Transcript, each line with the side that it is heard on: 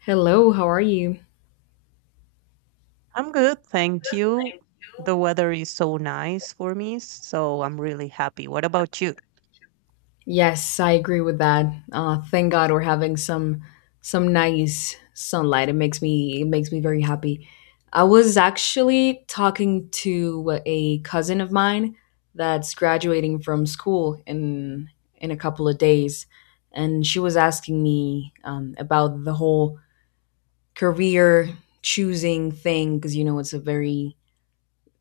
left: Hello, how are you?
right: I'm good, thank you. The weather is so nice for me, so I'm really happy. What about you?
left: Yes, I agree with that. Thank God we're having some nice sunlight. It makes me very happy. I was actually talking to a cousin of mine that's graduating from school in a couple of days, and she was asking me about the whole career choosing thing because you know it's a very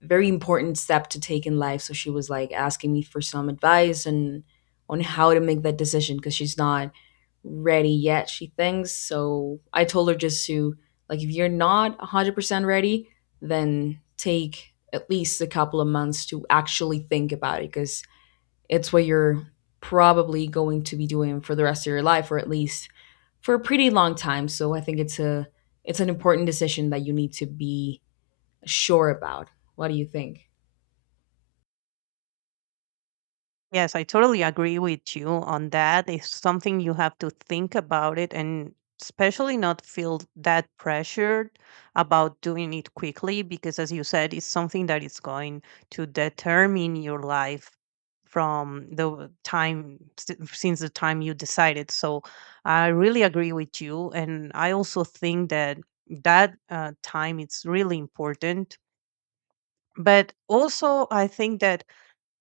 left: very important step to take in life. So she was like asking me for some advice and on how to make that decision because she's not ready yet, she thinks. So I told her just to, like, if you're not 100% ready, then take at least a couple of months to actually think about it because it's what you're probably going to be doing for the rest of your life or at least for a pretty long time. So I think it's an important decision that you need to be sure about. What do you think?
right: Yes, I totally agree with you on that. It's something you have to think about it and especially not feel that pressured about doing it quickly because as you said, it's something that is going to determine your life from the time since the time you decided. So I really agree with you and I also think that time it's really important. But also I think that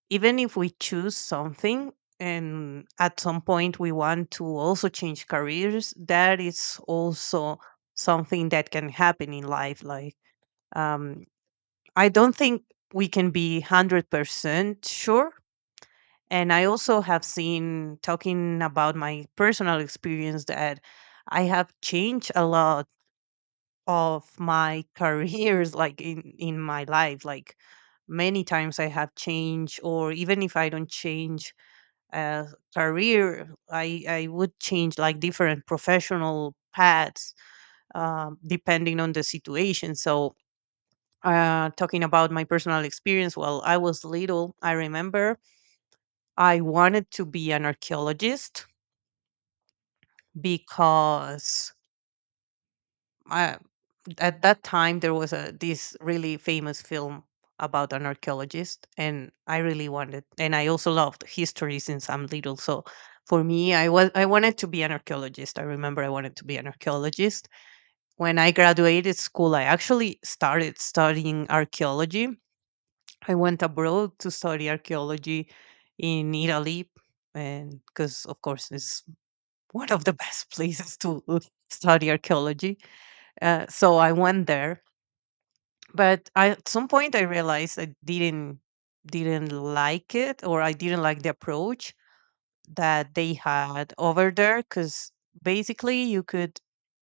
right: even if we choose something and at some point we want to also change careers that is also something that can happen in life. Like um, i don't think we can be 100% sure, and I also have seen, talking about my personal experience, that I have changed a lot of my careers like in my life. Like many times I have changed, or even if I don't change uh, career, I would change like different professional paths, depending on the situation. So talking about my personal experience, while I was little, I remember I wanted to be an archaeologist because I, at that time, there was a this really famous film about an archaeologist, and I really wanted, and I also loved history since I'm little. So for me, I wanted to be an archaeologist. I remember I wanted to be an archaeologist. When I graduated school, I actually started studying archaeology. I went abroad to study archaeology in Italy, and because of course it's one of the best places to study archaeology, so I went there. But I, at some point, I realized I didn't like it, or I didn't like the approach that they had over there, because basically you could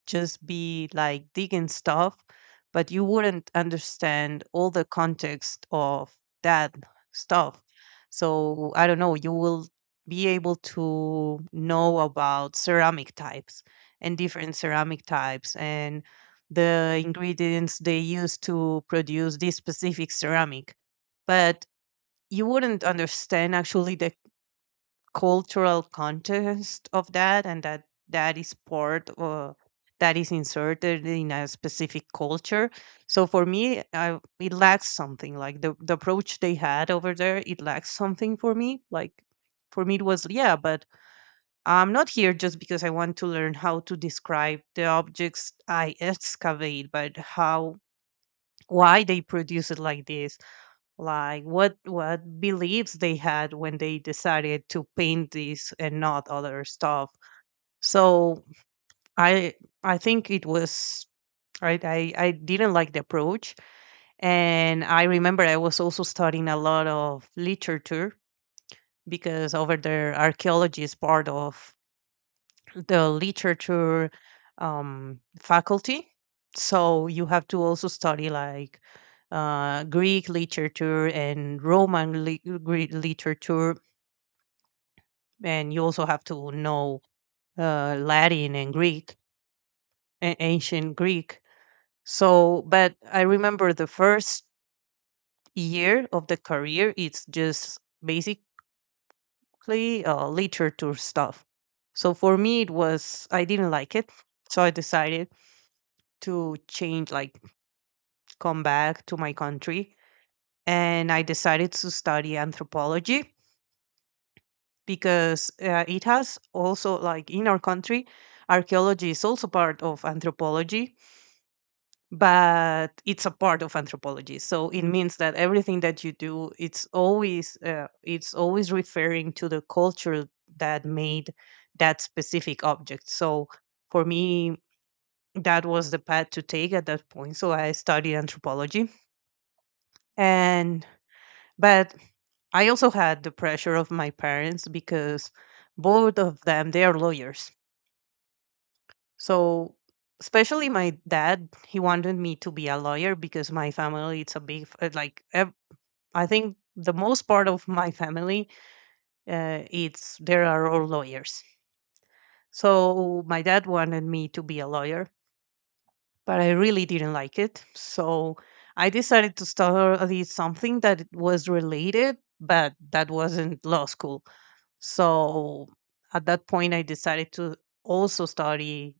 right: just be like digging stuff, but you wouldn't understand all the context of that stuff. So I don't know, you will be able to know about ceramic types, and different ceramic types, and the ingredients they use to produce this specific ceramic. But you wouldn't understand actually the cultural context of that, and that that is part, or that is inserted in a specific culture. So for me, I, it lacks something, like the approach they had over there, it lacks something for me. Like for me it was, yeah, but I'm not here just because I want to learn how to describe the objects I excavate, but how, why they produce it like this, like what beliefs they had when they decided to paint this and not other stuff. So i I think it was, I didn't like the approach. And I remember I was also studying a lot of literature, because over there archaeology is part of the literature faculty. So you have to also study like Greek literature and Greek literature, and you also have to know Latin and Greek, ancient Greek. So, but I remember the first year of the career, it's just basically literature stuff. So for me, it was, I didn't like it. So I decided to change, like, come back to my country. And I decided to study anthropology because it has also, like, in our country, archaeology is also part of anthropology, but it's a part of anthropology, so it means that everything that you do, it's always referring to the culture that made that specific object. So for me, that was the path to take at that point. So I studied anthropology. And but I also had the pressure of my parents, because both of them they are lawyers. So especially my dad, he wanted me to be a lawyer, because my family, it's a big like I think the most part of my family, it's there are all lawyers. So my dad wanted me to be a lawyer, but I really didn't like it. So I decided to study something that was related, but that wasn't law school. So at that point, I decided to also study.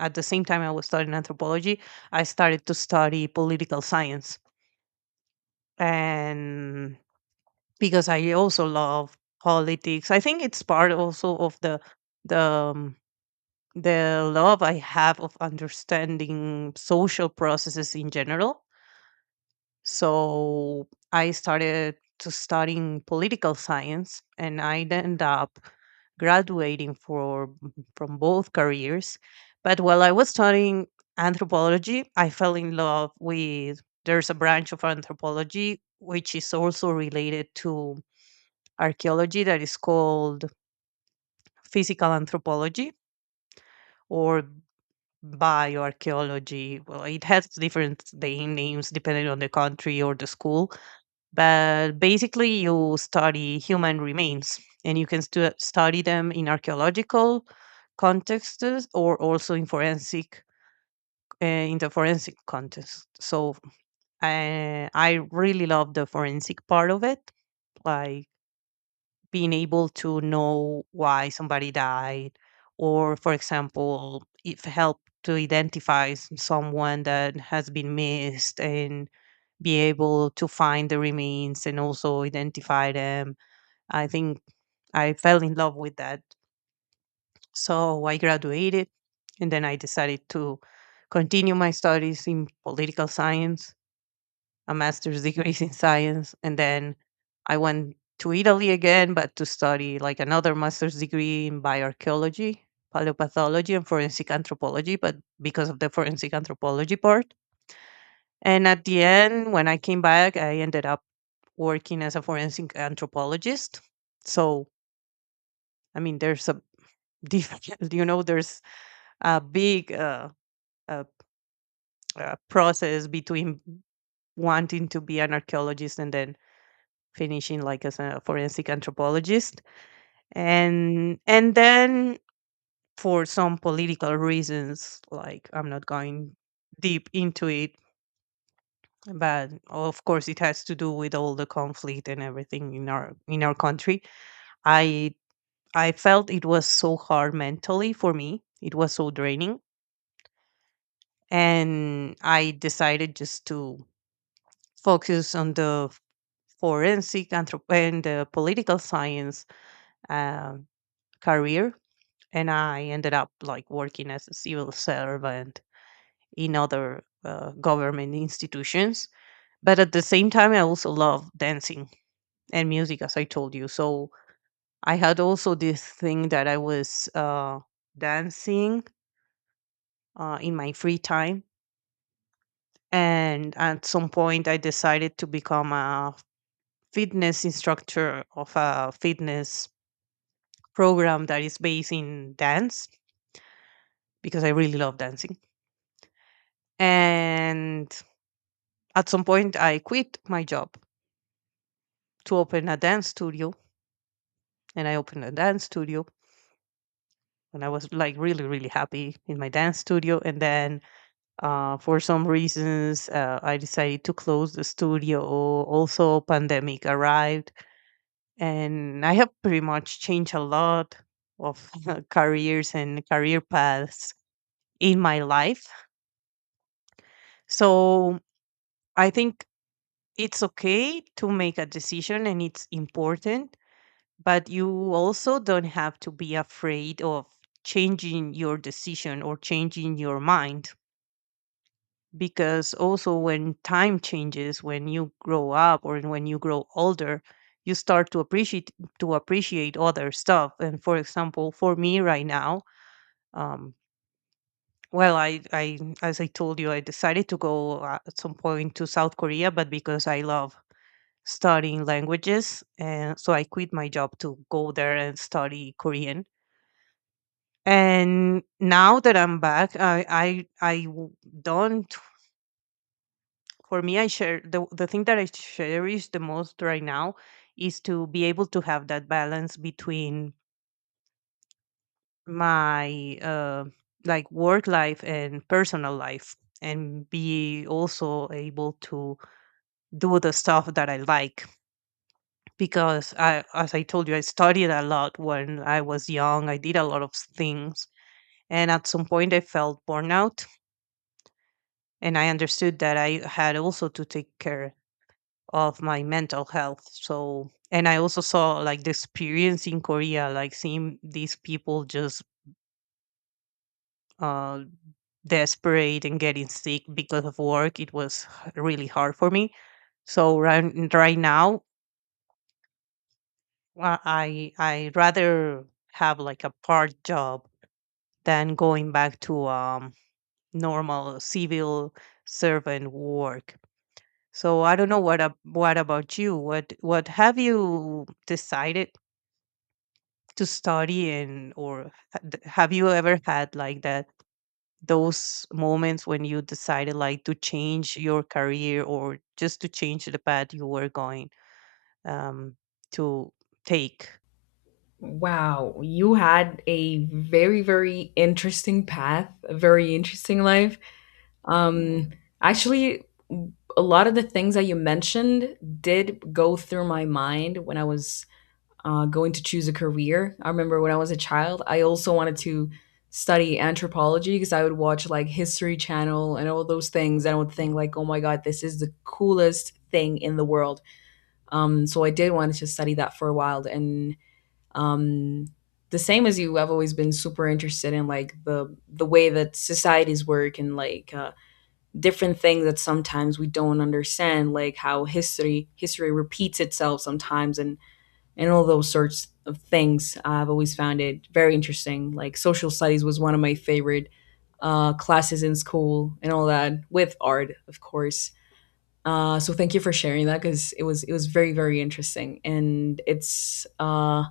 right: At the same time, I was studying anthropology. I started to study political science, and because I also love politics. I think it's part also of the um, the love I have of understanding social processes in general. So I started to studying political science, and I ended up graduating for from both careers. But while I was studying anthropology, I fell in love with there's a branch of anthropology which is also related to archaeology that is called physical anthropology, or bioarchaeology. Well, it has different day names depending on the country or the school, but basically, you study human remains, and you can study them in archaeological contexts, or also in forensic. In the forensic context, so I really love the forensic part of it. Like being able to know why somebody died, or for example, if help to identify someone that has been missed, and be able to find the remains and also identify them. I think I fell in love with that. So I graduated, and then I decided to continue my studies in political science, a master's degree in science, and then I went to Italy again, but to study like another master's degree in bioarchaeology, paleopathology, and forensic anthropology, but because of the forensic anthropology part. And at the end, when I came back, I ended up working as a forensic anthropologist. So, I mean, there's a different, you know, there's a big uh, process between wanting to be an archaeologist and then finishing like as a forensic anthropologist. And then for some political reasons, like I'm not going deep into it, but of course it has to do with all the conflict and everything in our country, i I felt it was so hard mentally, for me it was so draining, and I decided just to focus on the and the political science uh, career. And I ended up like working as a civil servant in other government institutions. But at the same time, I also love dancing and music, as I told you. So I had also this thing that I was dancing in my free time. And at some point, I decided to become a fitness instructor of a fitness program that is based in dance, because I really love dancing. And at some point, I quit my job to open a dance studio, and I opened a dance studio, and I was like really, really happy in my dance studio. And then, for some reasons, I decided to close the studio. Also, pandemic arrived, and I have pretty much changed a lot of careers and career paths in my life. So I think it's okay to make a decision, and it's important, but you also don't have to be afraid of changing your decision or changing your mind. Because also when time changes, when you grow up or when you grow older, you start to appreciate other stuff. And for example, for me right now, um well, I as I told you, I decided to go at some point to South Korea, but because I love studying languages, and so I quit my job to go there and study Korean. And now that I'm back, don't, for me, I share the thing that I cherish the most right now is to be able to have that balance between my like work life and personal life, and be also able to do the stuff that I like. Because I, as I told you, I studied a lot when I was young, I did a lot of things, and at some point I felt burnout. And I understood that I had also to take care of my mental health. So, and I also saw like the experience in Korea, like seeing these people just uh, desperate and getting sick because of work. It was really hard for me. So right now, I rather have like a part job than going back to normal civil servant work. So I don't know what about you? What have you decided to study in, or have you ever had like that, those moments when you decided like to change your career, or just to change the path you were going um, to take?
left: Wow, you had a very interesting path, a very interesting life. Um, actually, w- a lot of the things that you mentioned did go through my mind when I was going to choose a career. I remember when I was a child, I also wanted to study anthropology because I would watch like History Channel and all those things. And I would think like, oh my God, this is the coolest thing in the world. So I did want to study that for a while and um the same as you, I've always been super interested in like the way that societies work and like, different things that sometimes we don't understand, like how history repeats itself sometimes, and all those sorts of things. I've always found it very interesting. Like social studies was one of my favorite classes in school and all that, with art, of course. So thank you for sharing that, because it was very interesting, and it's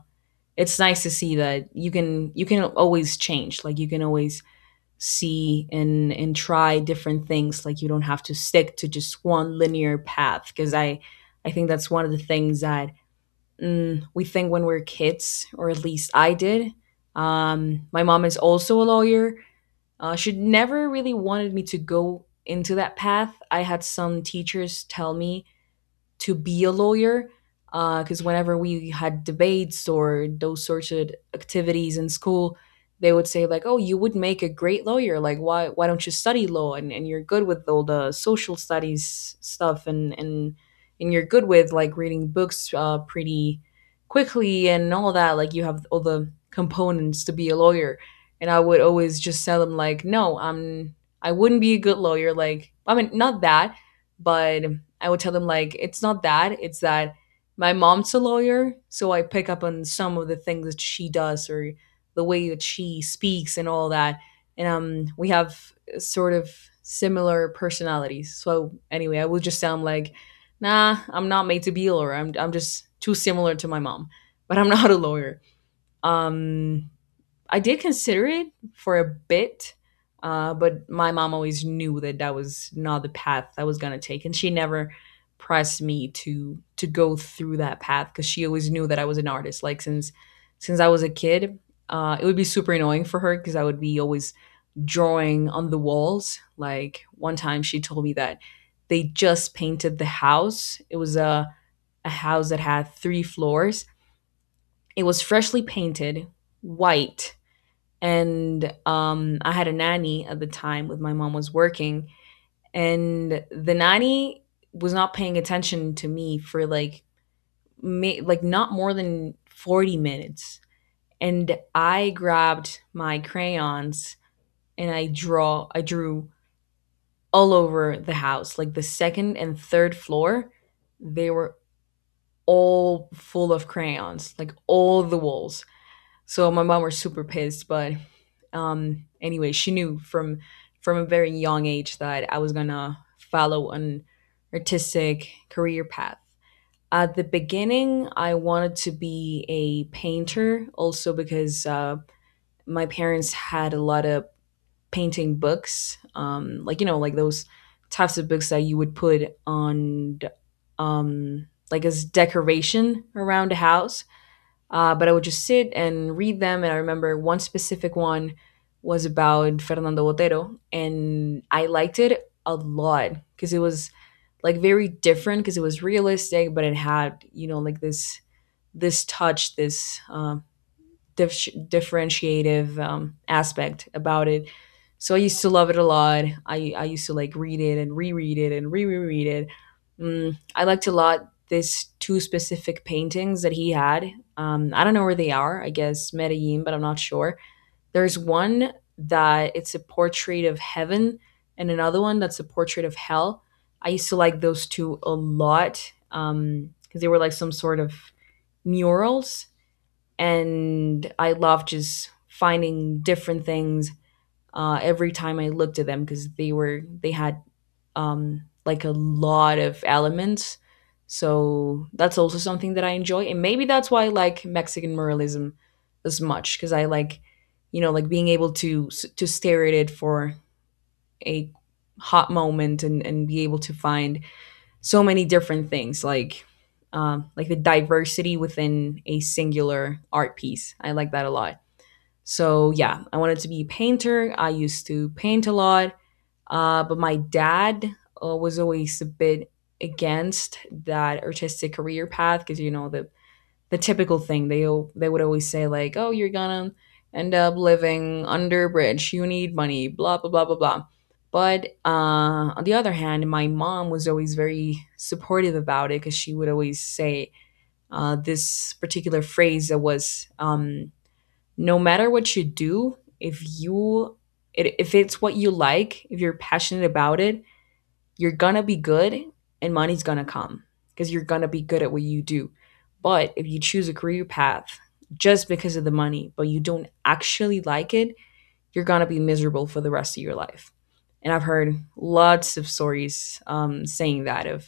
left: it's nice to see that you can always change. Like you can always see and try different things. Like you don't have to stick to just one linear path, because I think that's one of the things that we think when we're kids, or at least I did. Um, my mom is also a lawyer. She never really wanted me to go into that path. I had some teachers tell me to be a lawyer, because whenever we had debates or those sorts of activities in school, they would say like, oh, you would make a great lawyer. Like why don't you study law, and you're good with all the social studies stuff, and you're good with like reading books pretty quickly and all that. Like you have all the components to be a lawyer. And I would always just tell them like, no, I wouldn't be a good lawyer. Like I mean, not that, but I would tell them like, it's not that, it's that my mom's a lawyer, so I pick up on some of the things that she does or the way that she speaks and all that. And um, we have sort of similar personalities. So anyway, I would just sound like, nah, I'm not made to be a lawyer. I'm just too similar to my mom. But I'm not a lawyer. Um, I did consider it for a bit, but my mom always knew that that was not the path I was gonna take, and she never pressed me to go through that path, because she always knew that I was an artist. Like since I was a kid, it would be super annoying for her because I would be always drawing on the walls. Like one time, she told me that they just painted the house. It was a house that had three floors. It was freshly painted white, and I had a nanny at the time with my mom was working, and the nanny was not paying attention to me for like like not more than 40 minutes, and I grabbed my crayons and I drew all over the house, like the second and third floor, they were all full of crayons, like all the walls. So my mom was super pissed, but anyway, she knew from a very young age that I was gonna follow an artistic career path. At the beginning, I wanted to be a painter, also because my parents had a lot of painting books, like you know, like those types of books that you would put on, like as decoration around the house, but I would just sit and read them. And I remember one specific one was about Fernando Botero. And I liked it a lot because it was like very different, because it was realistic, but it had, you know, like this touch, this differentiative, aspect about it. So I used to love it a lot. I used to like read it and reread it and reread it. Mm, I liked a lot this two specific paintings that he had. I don't know where they are. I guess Medellin, but I'm not sure. There's one that it's a portrait of heaven, and another one that's a portrait of hell. I used to like those two a lot because they were like some sort of murals, and I love just finding different things every time I looked at them, because they had, like a lot of elements. So that's also something that I enjoy, and maybe that's why I like Mexican muralism as much, because I like, you know, like being able to to stare at it for a hot moment and be able to find so many different things, like, like the diversity within a singular art piece. I like that a lot. So yeah, I wanted to be a painter. I used to paint a lot. But my dad, was always a bit against that artistic career path, because you know the typical thing. They they would always say like, "Oh, you're gonna end up living under a bridge. You need money." Blah blah blah blah blah. But on the other hand, my mom was always very supportive about it, because she would always say, this particular phrase that was, "No matter what you do, if you it, if it's what you like, if you're passionate about it, you're gonna be good, and money's gonna come, because you're gonna be good at what you do. But if you choose a career path just because of the money, but you don't actually like it, you're gonna be miserable for the rest of your life. And I've heard lots of stories, saying that, of,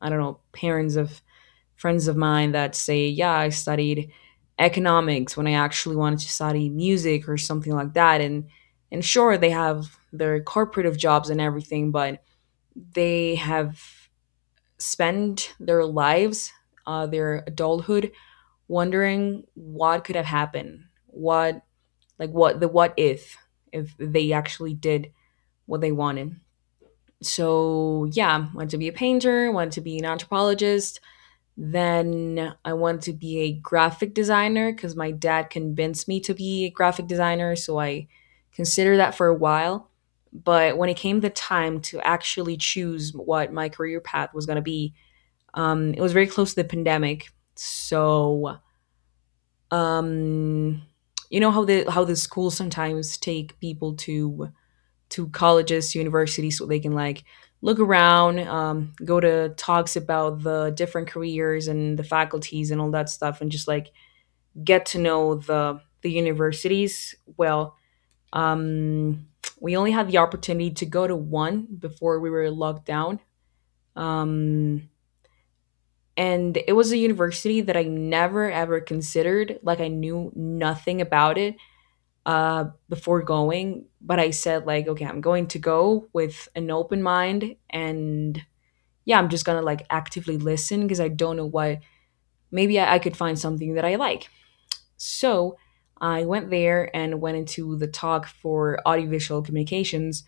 left: I don't know, parents of friends of mine that say, yeah, I studied economics when I actually wanted to study music or something like that. And sure, they have their corporative jobs and everything, but they have spent their lives, their adulthood, wondering what could have happened, what, like what the what if they actually did what they wanted. So yeah, wanted to be a painter, wanted to be an anthropologist, then I want to be a graphic designer, because my dad convinced me to be a graphic designer. So I considered that for a while. But when it came the time to actually choose what my career path was going to be, it was very close to the pandemic. So, um, you know how the schools sometimes take people to colleges, universities, so they can like look around, go to talks about the different careers and the faculties and all that stuff, and just like get to know the universities. Well, um, we only had the opportunity to go to one before we were locked down. Um, and it was a university that I never ever considered. Like I knew nothing about it before going, but I said like, okay, I'm going to go with an open mind, and yeah, I'm just gonna like actively listen because I don't know what. Maybe I could find something that I like. So I went there and went into the talk for audiovisual communications.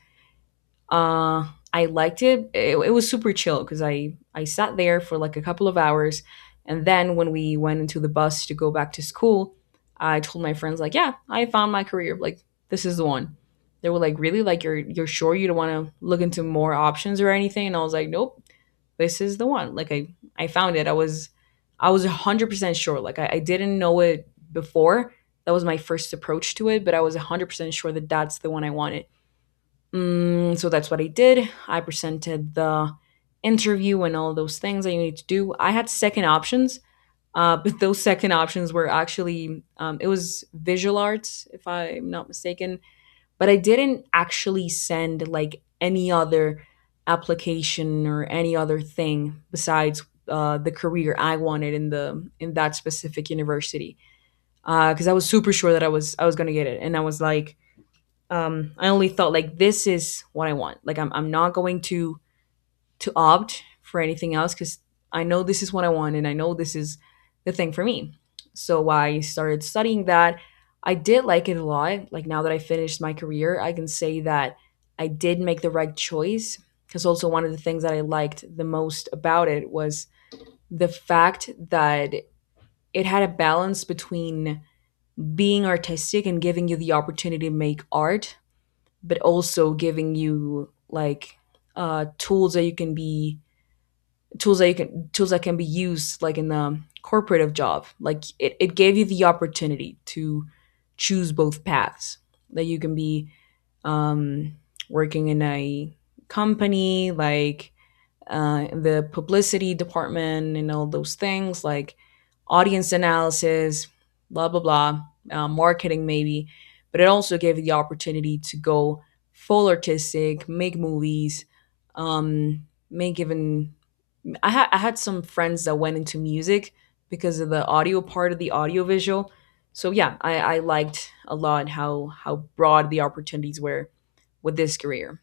left: Uh, I liked it. It was super chill because I sat there for like a couple of hours, and then when we went into the bus to go back to school, I told my friends like, yeah, I found my career. Like this is the one. They were like, really? Like you're sure you don't want to look into more options or anything? And I was like, nope, this is the one. Like I found it. I was 100% sure. Like I didn't know it before. That was my first approach to it, but I was 100% sure that that's the one I wanted. So that's what I did. I presented the interview and all those things that you need to do. I had second options, but those second options were actually it was visual arts, if I'm not mistaken. But I didn't actually send like any other application or any other thing besides the career I wanted in the in that specific university because I was super sure that I was gonna get it, and I was like, I only thought like this is what I want. Like I'm not going to opt for anything else because I know this is what I want and I know this is the thing for me. So I started studying that. I did like it a lot. Like now that I finished my career, I can say that I did make the right choice because also one of the things that I liked the most about it was the fact that it had a balance between being artistic and giving you the opportunity to make art but also giving you like uh, tools that you can be tools that can be used like in the corporative job like it gave you the opportunity to choose both paths that you can be um, working in a company like the publicity department and all those things like audience analysis, blah, blah, blah, marketing maybe. But it also gave you the opportunity to go full artistic, make movies, make even. I had some friends that went into music because of the audio part of the audiovisual. So yeah, I liked a lot how broad the opportunities were with this career.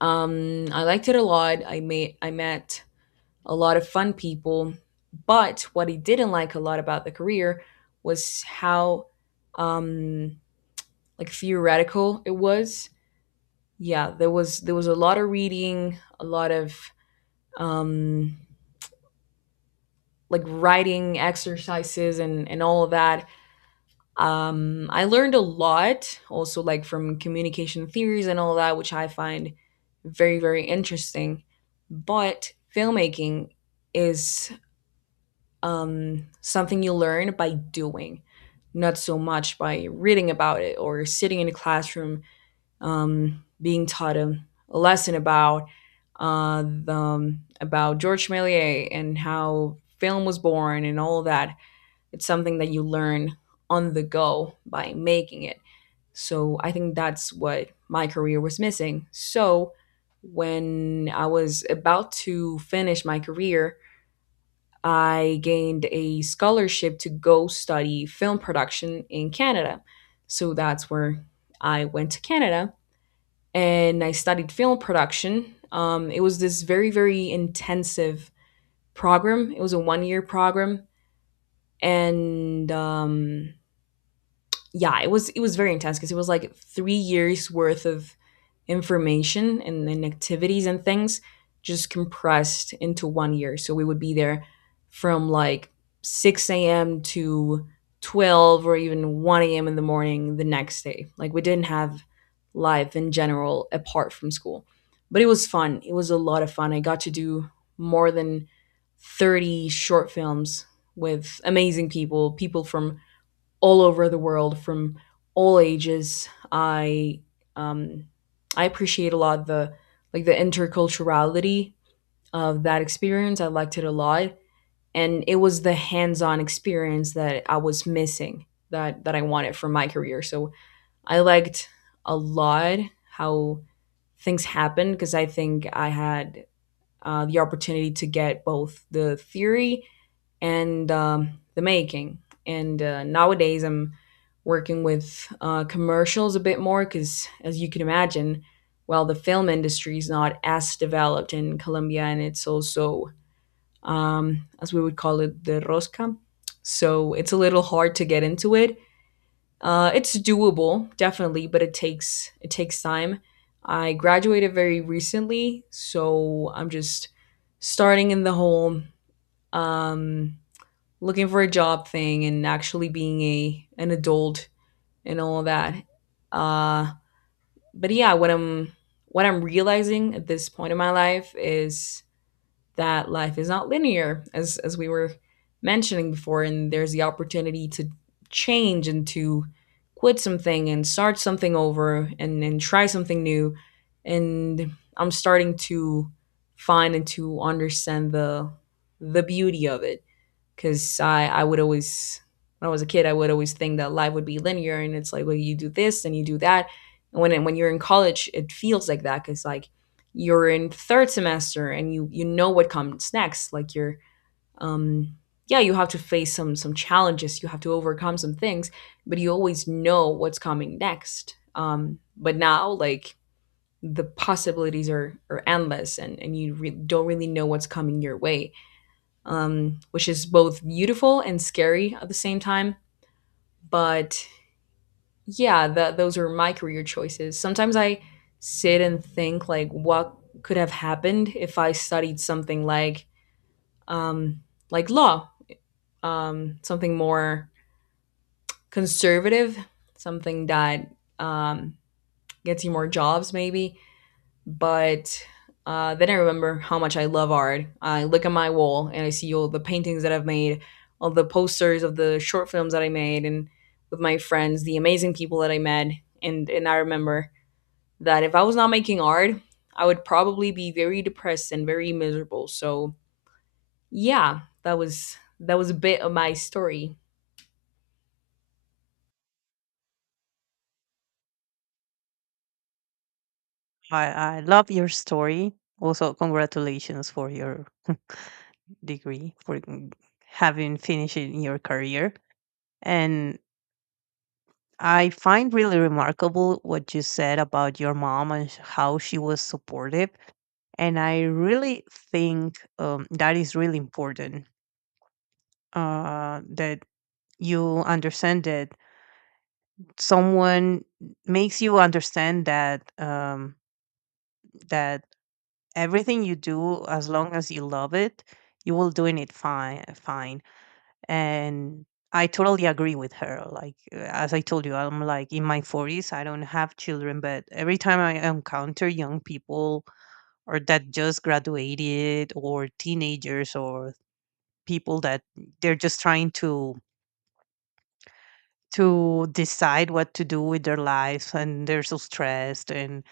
left: I liked it a lot. I met a lot of fun people. But what he didn't like a lot about the career was how um, like theoretical it was. Yeah, there was a lot of reading, a lot of um, like writing exercises and all of that. I learned a lot also like from communication theories and all that, which I find very interesting. But filmmaking is something you learn by doing, not so much by reading about it or sitting in a classroom being taught a lesson about about Georges Méliès and how film was born and all that. It's something that you learn on the go by making it. So I think that's what my career was missing. So when I was about to finish my career, I gained a scholarship to go study film production in Canada. So that's where I went to Canada and I studied film production. It was this very, very intensive program. It was a 1-year program. And Yeah, it was very intense because it was like 3 years worth of information and activities and things just compressed into 1 year. So we would be there from like 6 a.m. to 12 or even 1 a.m. in the morning the next day. Like we didn't have life in general apart from school. But it was fun. It was a lot of fun. I got to do more than 30 short films with amazing people, people from all over the world from all ages. Um, I appreciate a lot the the interculturality of that experience. I liked it a lot, and it was the hands-on experience that I was missing that I wanted for my career. So I liked a lot how things happened because I think I had the opportunity to get both the theory and the making. And nowadays, I'm working with commercials a bit more because, as you can imagine, well, the film industry is not as developed in Colombia, and it's also, as we would call it, the rosca. So it's a little hard to get into it. It's doable, definitely, but it takes time. I graduated very recently, so I'm just starting in the whole um, looking for a job thing and actually being a an adult and all that. Uh, but yeah, what I'm realizing at this point in my life is that life is not linear, as we were mentioning before, and there's the opportunity to change and to quit something and start something over and try something new. And I'm starting to find and to understand the beauty of it because I would always when I was a kid I would always think that life would be linear and it's like, well, you do this and you do that, and when you're in college it feels like that because like you're in third semester and you know what comes next. Like you're um yeah, you have to face some challenges, you have to overcome some things, but you always know what's coming next. But now, like, the possibilities are endless, and don't really know what's coming your way, which is both beautiful and scary at the same time. But yeah, that those are my career choices. Sometimes I sit and think like, what could have happened if I studied something um, like law, something more conservative, something that um, gets you more jobs, maybe. But then I remember how much I love art. I look at my wall and I see all the paintings that I've made, all the posters of the short films that I made, and with my friends, the amazing people that I met. And I remember that if I was not making art, I would probably be very depressed and very miserable. So yeah, that was a bit of my story.
right: I love your story. Also, congratulations for your degree, for mm, having finished in your career. And I find really remarkable what you said about your mom and how she was supportive. And I really think that is really important, that you understand that someone makes you understand that everything you do, as long as you love it, you will doing it fine. Fine. And I totally agree with her, like as I told you, I'm like in my 40s, I don't have children, but every time I encounter young people, or that just graduated, or teenagers, or people that they're just trying to decide what to do with their lives, and they're so stressed, and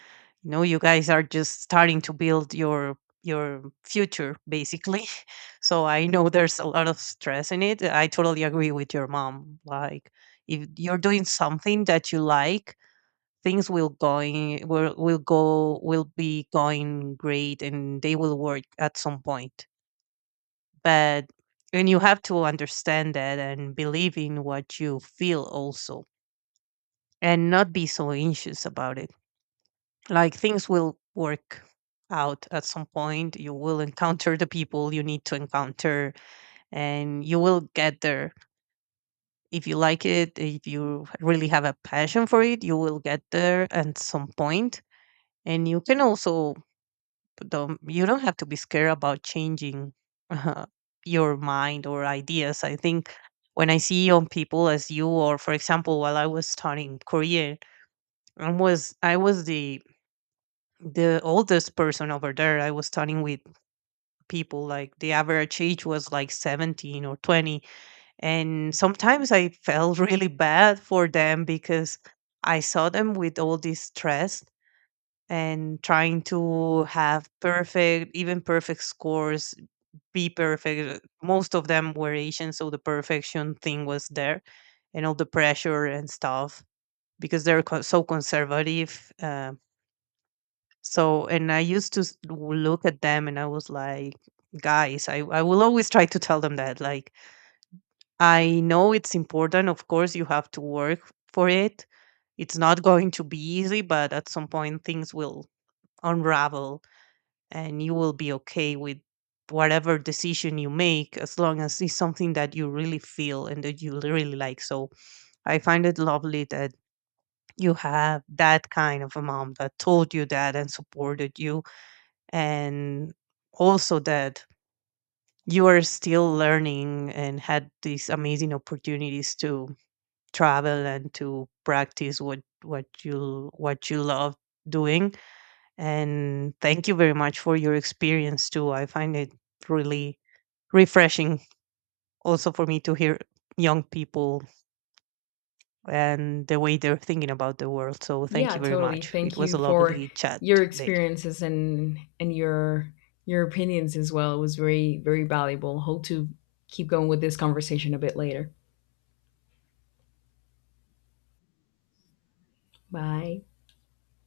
right: you know, you guys are just starting to build your future, basically. So I know there's a lot of stress in it. I totally agree with your mom. Like if you're doing something that you like, things will go will be going great, and they will work at some point. But and you have to understand that and believe in what you feel also, and not be so anxious about it. Like things will work out at some point. You will encounter the people you need to encounter, and you will get there. If you like it, if you really have a passion for it, you will get there at some point. And you can also don't, you don't have to be scared about changing uh, your mind or ideas. I think when I see young people as you, or for example while I was studying Korean, I was the oldest person over there. I was talking with people, like the average age was like 17 or 20. And sometimes I felt really bad for them because I saw them with all this stress and trying to have perfect, even perfect scores, be perfect. Most of them were Asian, so the perfection thing was there, and all the pressure and stuff, because they're so conservative. So, and I used to look at them and I was like, guys, I will always try to tell them that. Like, I know it's important. Of course, you have to work for it. It's not going to be easy, but at some point, things will unravel, and you will be okay with whatever decision you make, as long as it's something that you really feel and that you really like. So, I find it lovely that you have that kind of a mom that told you that and supported you, and also that you are still learning and had these amazing opportunities to travel and to practice what you love doing. And thank you very much for your experience too. I find it really refreshing, also for me, to hear young people and the way they're thinking about the world. So thank
left: Yeah,
right: you very
left: totally.
right: much, it
left: Thank
right: was
left: you
right: a
left: for
right: lovely chat
left: your
right: today.
left: experiences and your opinions as well. It was very valuable. Hope to keep going with this conversation a bit later. Bye.